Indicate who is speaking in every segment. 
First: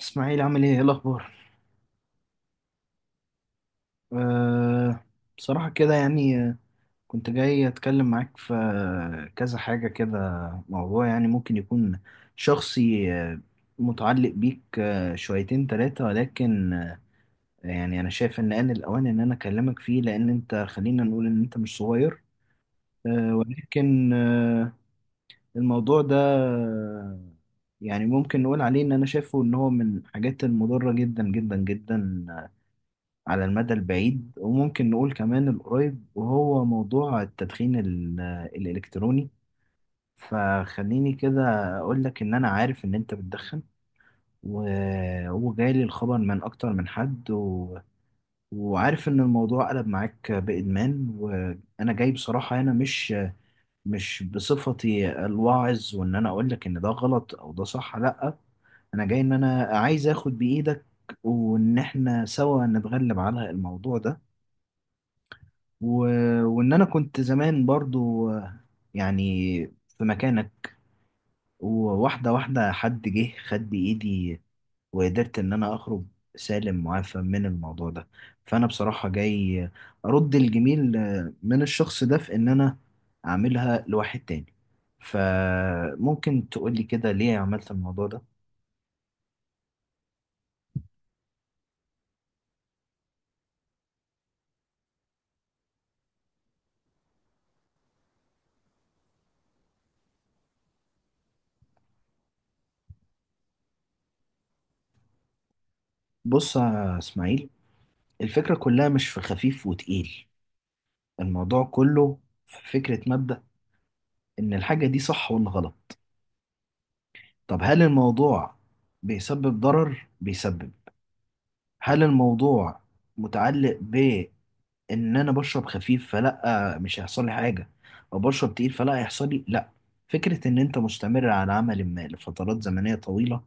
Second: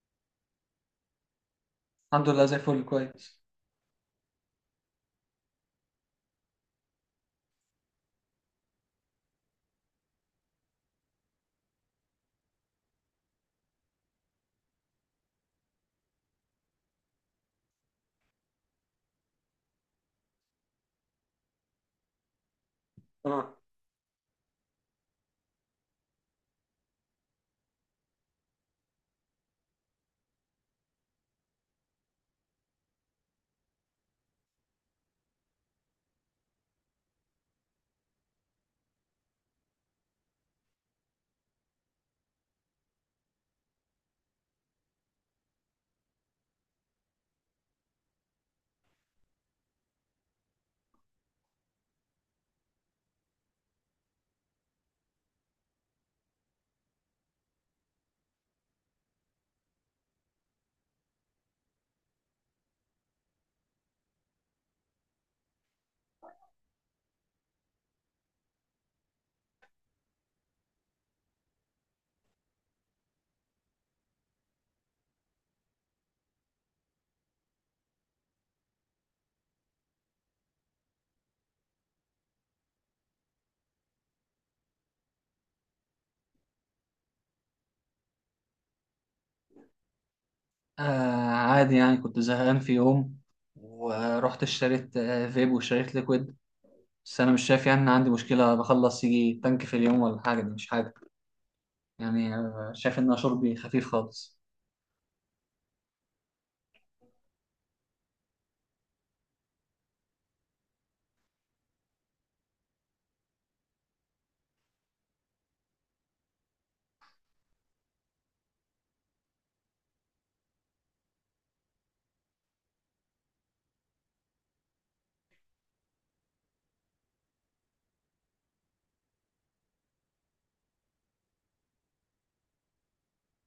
Speaker 1: اسماعيل، عامل ايه؟ ايه الاخبار؟
Speaker 2: الحمد لله زي الفل كويس.
Speaker 1: أه. بصراحه كده يعني كنت جاي اتكلم معاك في كذا حاجه كده. موضوع يعني ممكن يكون شخصي متعلق بيك شويتين تلاتة، ولكن يعني انا شايف ان آن الاوان ان انا اكلمك فيه، لان انت، خلينا نقول، ان انت مش صغير.
Speaker 2: اه.
Speaker 1: ولكن الموضوع ده يعني ممكن نقول عليه ان انا شايفه ان هو من الحاجات المضره جدا جدا جدا على المدى البعيد، وممكن نقول كمان القريب، وهو موضوع التدخين الإلكتروني. فخليني كده أقول لك إن أنا عارف إن أنت بتدخن، وجايلي الخبر من أكتر من حد وعارف إن الموضوع قلب معاك بإدمان. وأنا جاي بصراحة هنا، مش بصفتي الواعظ، وإن أنا أقول لك إن ده غلط أو ده صح، لأ. أنا جاي إن أنا عايز آخد بإيدك، وإن إحنا سوا نتغلب على الموضوع ده. و... وان انا كنت زمان برضو يعني في مكانك، وواحده واحده حد جه خد بايدي، وقدرت ان انا اخرج سالم معافى من الموضوع ده. فانا بصراحه جاي ارد الجميل من الشخص ده، في ان انا اعملها لواحد تاني. فممكن تقولي كده، ليه عملت الموضوع ده؟
Speaker 2: آه. عادي، يعني كنت زهقان في يوم ورحت اشتريت فيب واشتريت ليكويد. بس انا مش شايف يعني ان عندي مشكلة، بخلص يجي تانك في اليوم ولا حاجة. دي مش حاجة يعني شايف ان أنا شربي خفيف خالص.
Speaker 1: بص يا اسماعيل، الفكره كلها مش في خفيف وتقيل. الموضوع كله في فكره مبدأ، ان الحاجه دي صح ولا غلط. طب هل الموضوع بيسبب ضرر؟ هل الموضوع متعلق بإن أنا بشرب خفيف فلأ مش هيحصل لي حاجة، أو بشرب تقيل فلأ هيحصل لي؟ لأ. فكرة إن أنت مستمر على عمل ما لفترات زمنية طويلة،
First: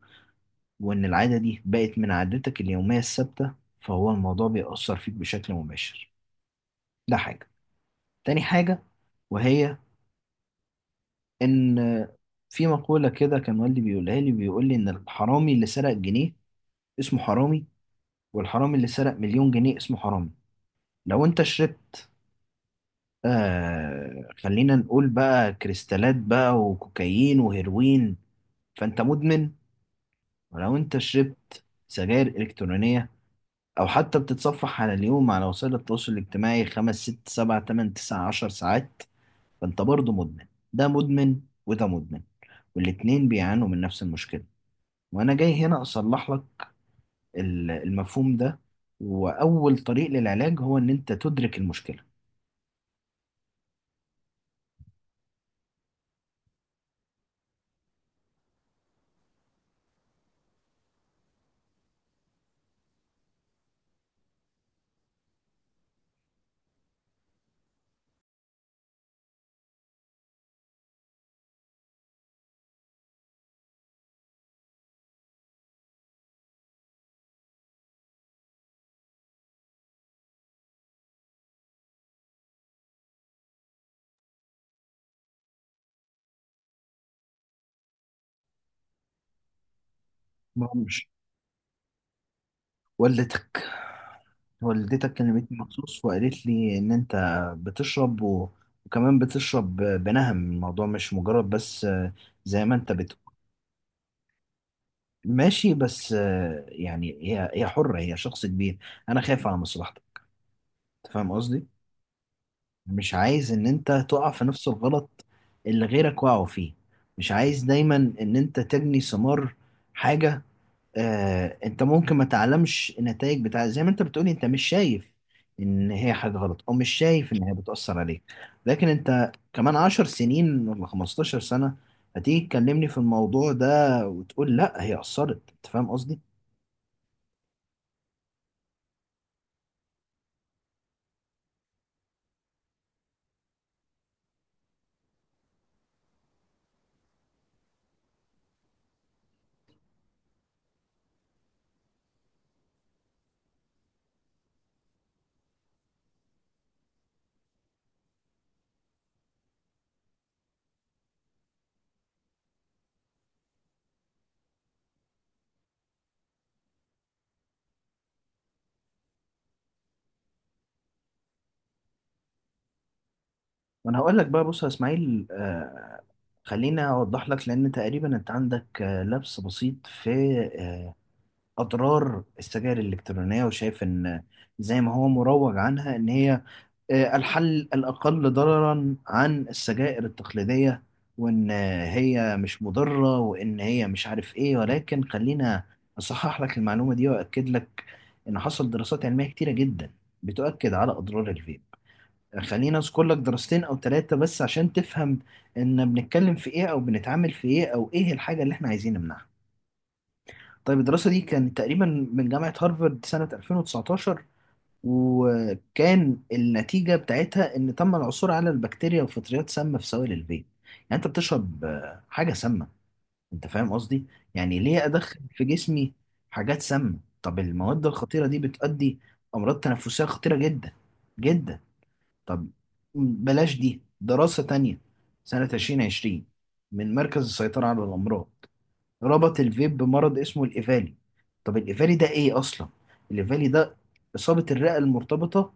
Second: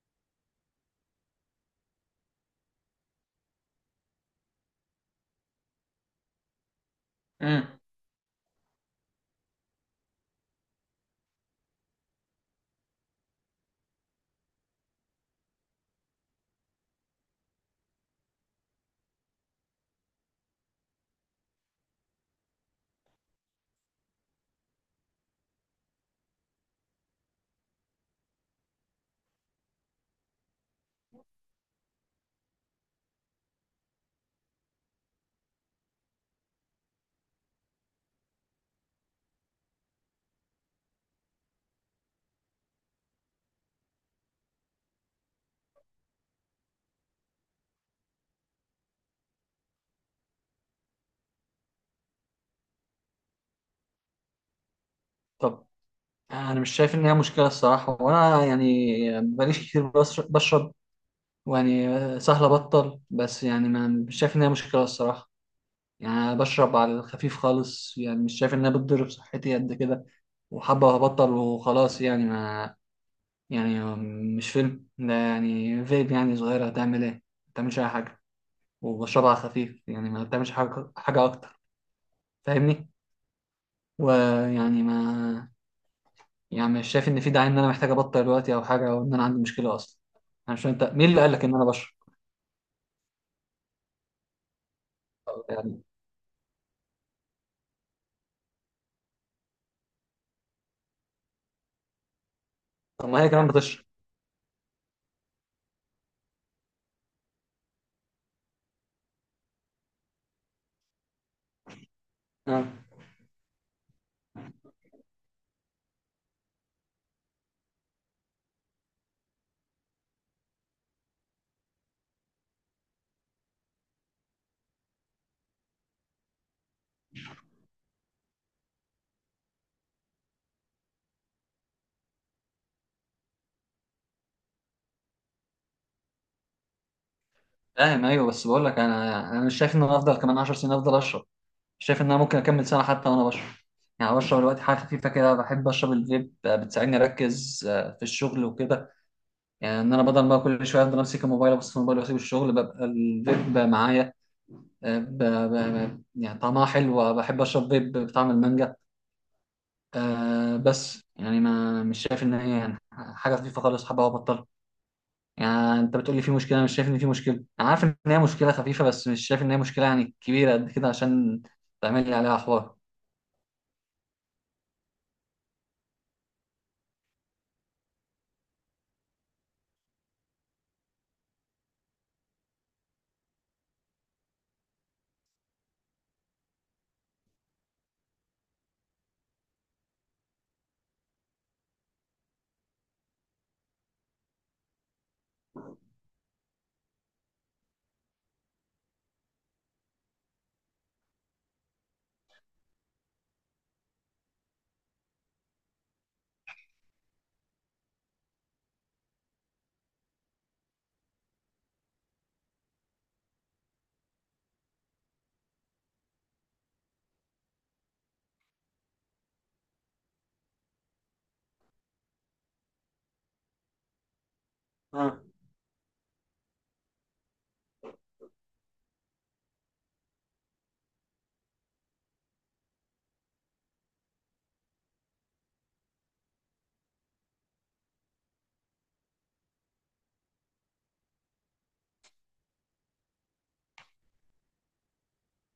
Speaker 1: وإن العادة دي بقت من عادتك اليومية الثابتة، فهو الموضوع بيأثر فيك بشكل مباشر. ده حاجة.
Speaker 2: امم
Speaker 1: تاني حاجة، وهي إن في مقولة كده كان والدي بيقولها لي، بيقول لي إن الحرامي اللي سرق جنيه اسمه حرامي، والحرامي اللي سرق مليون جنيه اسمه حرامي. لو انت شربت خلينا نقول بقى كريستالات بقى، وكوكايين وهيروين، فانت مدمن. ولو انت شربت سجاير الكترونية، او حتى بتتصفح على اليوم على وسائل التواصل الاجتماعي خمس ست سبع تمن تسع عشر ساعات، فانت برضه مدمن. ده مدمن وده مدمن، والاتنين بيعانوا من نفس المشكلة. وانا جاي هنا اصلح لك المفهوم ده، واول طريق للعلاج هو ان انت تدرك المشكلة.
Speaker 2: طب، انا مش شايف ان هي مشكلة الصراحة، وانا يعني بقاليش كتير بشرب. يعني سهل ابطل، بس يعني ما مش شايف ان هي مشكلة الصراحة. يعني أنا بشرب على الخفيف خالص، يعني مش شايف انها بتضر بصحتي قد كده. وحابة وهبطل وخلاص يعني ما يعني مش فيلم ده، يعني فيب، يعني صغيرة هتعمل ايه؟ ما بتعملش أي حاجة. وبشربها على خفيف، يعني ما بتعملش حاجة حاجة أكتر. فاهمني؟ ويعني ما يعني مش شايف إن في داعي إن أنا محتاج أبطل دلوقتي أو حاجة، أو إن أنا عندي مشكلة أصلا. أنا مش فاهم، أنت
Speaker 1: مش
Speaker 2: مين اللي قال لك إن أنا بشرب؟
Speaker 1: والدتك؟ والدتك كلمتني
Speaker 2: يعني
Speaker 1: مخصوص وقالت لي ان انت بتشرب وكمان بتشرب بنهم. الموضوع مش مجرد بس زي ما انت
Speaker 2: طب ما هي
Speaker 1: بتقول.
Speaker 2: كمان بتشرب.
Speaker 1: ماشي، بس يعني هي حرة، هي شخص كبير. انا خايف على مصلحتك، أنت فاهم قصدي؟
Speaker 2: اه.
Speaker 1: مش عايز ان انت تقع في نفس الغلط اللي غيرك وقعوا فيه. مش عايز دايما ان انت تجني ثمار حاجة. انت ممكن ما تعلمش النتائج بتاع، زي ما انت بتقولي، انت مش شايف ان هي حاجة غلط، او مش شايف ان هي بتأثر عليك. لكن انت كمان 10 سنين ولا 15 سنة هتيجي تكلمني في الموضوع ده وتقول لا، هي أثرت. انت فاهم قصدي؟
Speaker 2: فاهم، أيوه، بس بقول لك أنا مش شايف إن أنا أفضل كمان 10 سنين أفضل أشرب، شايف ان انا ممكن اكمل سنه حتى وانا بشرب. يعني بشرب دلوقتي حاجه خفيفه كده، بحب اشرب الفيب. بتساعدني اركز في الشغل وكده. يعني ان انا بدل ما كل شويه افضل امسك الموبايل، ابص في الموبايل واسيب الشغل، ببقى الفيب معايا. آه، ب... ب... يعني طعمها حلو، بحب اشرب فيب بطعم المانجا. بس يعني ما مش شايف ان هي يعني حاجه خفيفه خالص، حابه ابطلها. يعني انت بتقول لي في مشكله، أنا مش شايف ان في مشكله. انا عارف ان هي مشكله خفيفه، بس مش شايف ان هي مشكله يعني كبيره قد كده عشان تعمل لي عليها حوار.
Speaker 1: وانا هقول لك بقى، بص يا اسماعيل، خليني اوضح لك، لان تقريبا انت عندك لبس بسيط في آه، اضرار السجائر الالكترونيه، وشايف ان زي ما هو مروج عنها ان هي الحل الأقل ضررا عن السجائر التقليدية، وإن هي مش مضرة، وإن هي مش عارف إيه. ولكن خلينا أصحح لك المعلومة دي، وأكد لك إن حصل دراسات علمية كتيرة جدا بتؤكد على أضرار الفيب. خلينا أذكر لك دراستين أو ثلاثة بس عشان تفهم إن بنتكلم في إيه، أو بنتعامل في إيه، أو إيه الحاجة اللي إحنا عايزين نمنعها. طيب، الدراسة دي كانت تقريبا من جامعة هارفارد سنة 2019، وكان النتيجة بتاعتها إن تم العثور على البكتيريا وفطريات سامة في سوائل الفيب. يعني أنت بتشرب حاجة سامة. أنت فاهم قصدي؟ يعني ليه أدخل في جسمي حاجات سامة؟ طب المواد الخطيرة دي بتؤدي أمراض تنفسية خطيرة جدا جدا. طب، بلاش دي. دراسة تانية سنة 2020 من مركز السيطرة على الأمراض ربط الفيب بمرض اسمه الإيفالي. طب الإيفالي ده إيه أصلا؟ الإيفالي ده إصابة الرئة المرتبطة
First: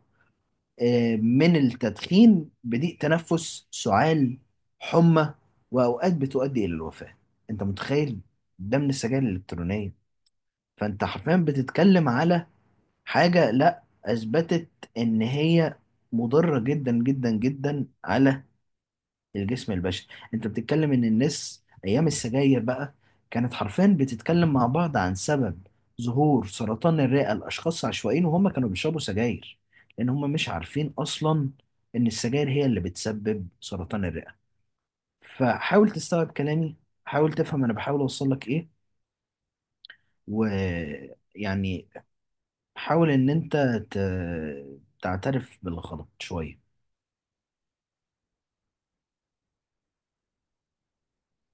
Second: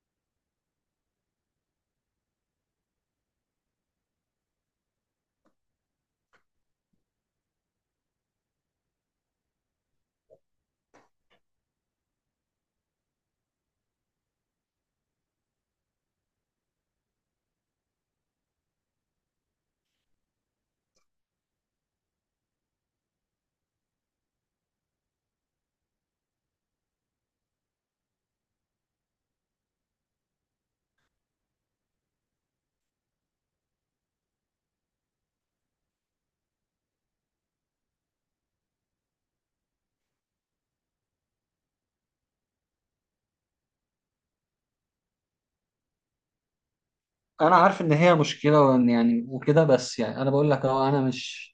Speaker 1: من التدخين بضيق تنفس، سعال، حمى، وأوقات بتؤدي إلى الوفاة. أنت متخيل؟ ده من السجاير الإلكترونية. فأنت حرفيا بتتكلم على حاجة لا أثبتت إن هي مضرة جدا جدا جدا على الجسم البشري. انت بتتكلم ان الناس ايام السجاير بقى كانت حرفيا بتتكلم مع بعض عن سبب ظهور سرطان الرئة لاشخاص عشوائيين وهم كانوا بيشربوا سجاير، لان هم مش عارفين اصلا ان السجاير هي اللي بتسبب سرطان الرئة. فحاول تستوعب كلامي، حاول تفهم انا بحاول اوصل لك ايه. ويعني حاول ان انت ت... تعترف بالغلط شوية.
Speaker 2: انا عارف ان هي مشكله وإن يعني وكده، بس يعني انا بقول لك اهو انا مش.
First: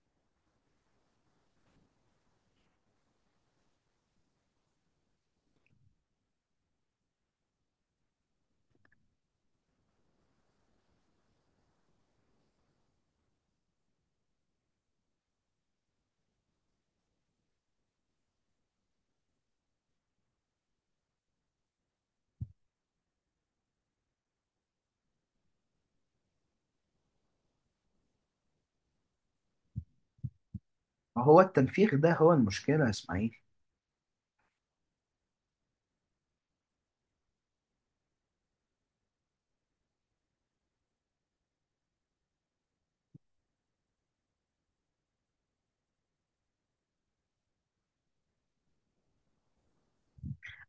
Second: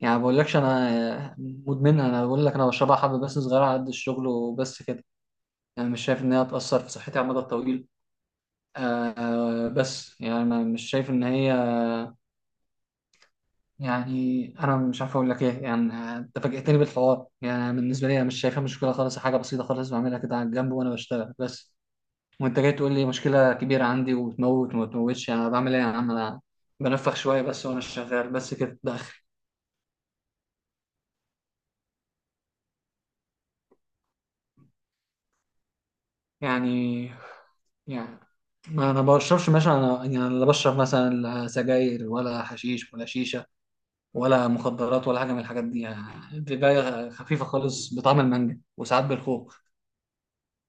Speaker 2: يعني ما بقولكش انا مدمنها، انا بقول لك انا بشربها حبه بس صغيره على قد الشغل وبس كده. يعني مش شايف ان هي هتاثر في صحتي على المدى الطويل. آه. بس يعني انا مش شايف ان هي، يعني انا مش عارف اقول لك ايه. يعني انت فاجئتني بالحوار، يعني بالنسبه لي انا مش شايفها مشكله خالص، حاجه بسيطه خالص بعملها كده على الجنب وانا بشتغل بس. وانت جاي تقول لي مشكلة كبيرة عندي، وتموت وما تموتش، انا بعمل ايه يا عم؟ انا بنفخ شوية بس وانا شغال، بس كده ده اخري.
Speaker 1: هو التنفيخ ده هو المشكلة يا اسماعيل.
Speaker 2: يعني يعني ما انا بشربش مثلا، انا يعني لا بشرب مثلا لا سجاير ولا حشيش ولا شيشة ولا مخدرات ولا حاجة من الحاجات دي، يعني بداية خفيفة خالص بطعم المانجا وساعات بالخوخ.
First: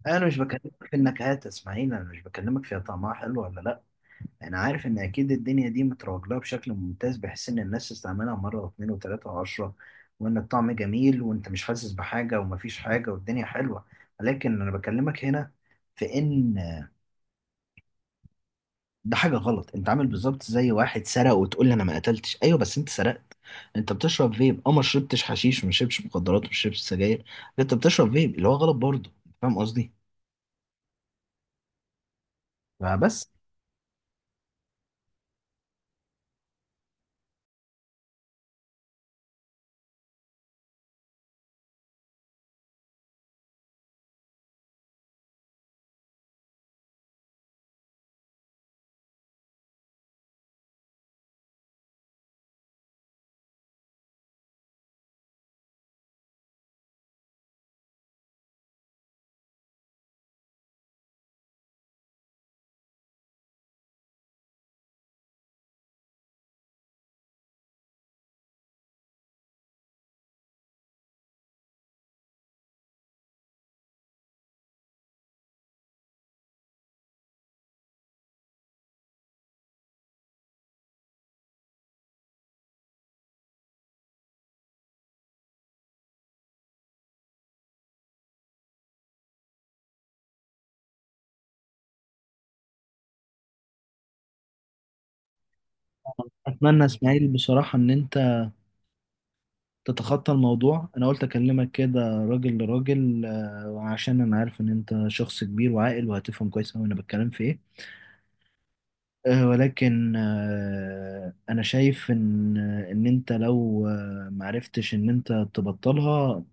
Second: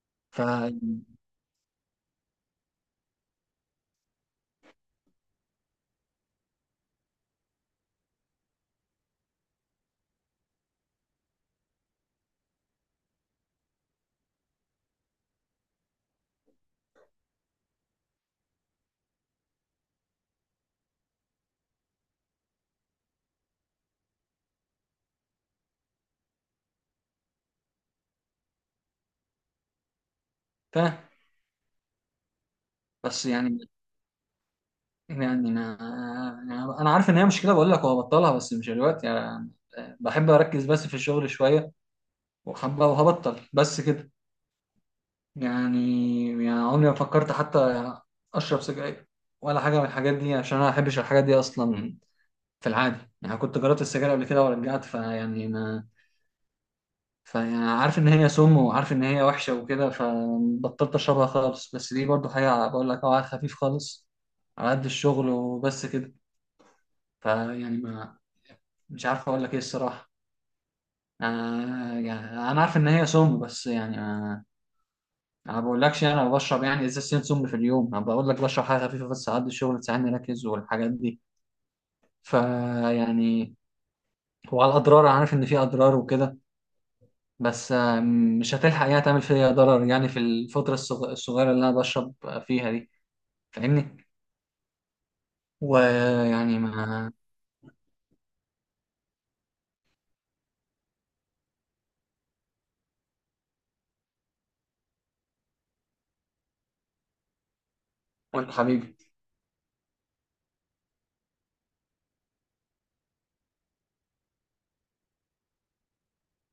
Speaker 1: انا مش
Speaker 2: ف
Speaker 1: بكلمك في النكهات اسماعيل، انا مش بكلمك فيها طعمها حلو ولا لا. انا عارف ان اكيد الدنيا دي متروج لها بشكل ممتاز بحيث ان الناس تستعملها مره واثنين وثلاثه وعشره، وان الطعم جميل وانت مش حاسس بحاجه ومفيش حاجه والدنيا حلوه. لكن انا بكلمك هنا في ان ده حاجه غلط. انت عامل بالظبط زي واحد سرق وتقول لي انا ما قتلتش. ايوه، بس انت سرقت. انت بتشرب فيب، ما شربتش حشيش، وما شربتش مخدرات، وما شربتش سجاير. انت بتشرب فيب اللي هو غلط برضه. فاهم قصدي؟
Speaker 2: فاهم. بس
Speaker 1: فبس.
Speaker 2: يعني يعني انا، يعني انا عارف ان هي مشكلة بقول لك وهبطلها، بس مش دلوقتي يعني. بحب اركز بس في الشغل شوية، وحبه وهبطل بس كده. يعني يعني عمري ما فكرت حتى اشرب سجاير ولا حاجه من الحاجات دي، عشان انا ما بحبش الحاجات دي اصلا في العادي. يعني كنت جربت السجاير قبل كده ورجعت، فيعني ما فيعني عارف ان هي سم وعارف ان هي وحشه وكده، فبطلت اشربها خالص. بس دي برضو حاجه بقول لك اه على خفيف خالص، على قد الشغل وبس كده. فيعني ما مش عارف اقول لك ايه الصراحه. آه، يعني انا عارف ان هي سم، بس يعني انا ما بقولكش يعني انا بشرب يعني ازازتين سم في اليوم. انا بقول لك بشرب حاجه خفيفه بس اعدي الشغل تساعدني اركز والحاجات دي. فيعني، وعلى الاضرار انا عارف ان في اضرار وكده، بس مش هتلحق يعني تعمل فيا ضرر، يعني في الفتره الصغيره اللي انا بشرب فيها دي. فاهمني؟ ويعني
Speaker 1: اتمنى
Speaker 2: ما.
Speaker 1: اسماعيل بصراحة ان انت تتخطى الموضوع. انا قلت اكلمك كده راجل لراجل عشان انا عارف ان انت شخص كبير وعاقل وهتفهم كويس اوي انا بتكلم في ايه.
Speaker 2: قول حبيبي.
Speaker 1: ولكن انا شايف ان انت لو معرفتش ان انت تبطلها،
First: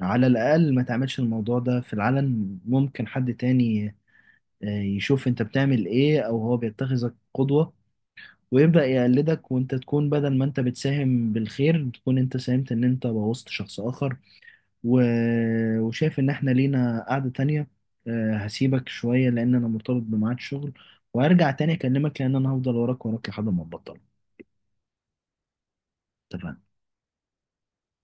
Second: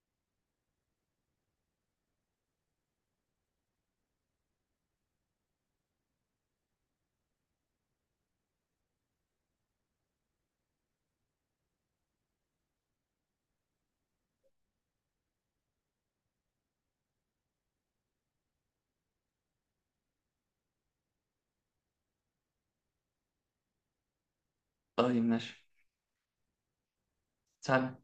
Speaker 1: على الاقل ما تعملش الموضوع ده في العلن. ممكن حد تاني يشوف انت بتعمل ايه، او هو بيتخذك قدوة، ويبدأ يقلدك، وانت تكون بدل ما انت بتساهم بالخير تكون انت ساهمت ان انت بوظت شخص اخر. و... وشايف ان احنا لينا قعدة تانية. هسيبك شوية لان انا مرتبط بميعاد شغل، وهرجع تاني اكلمك لان انا هفضل وراك وراك لحد ما ابطل.
Speaker 2: طيب، ماشي.
Speaker 1: اتفقنا؟
Speaker 2: سلام.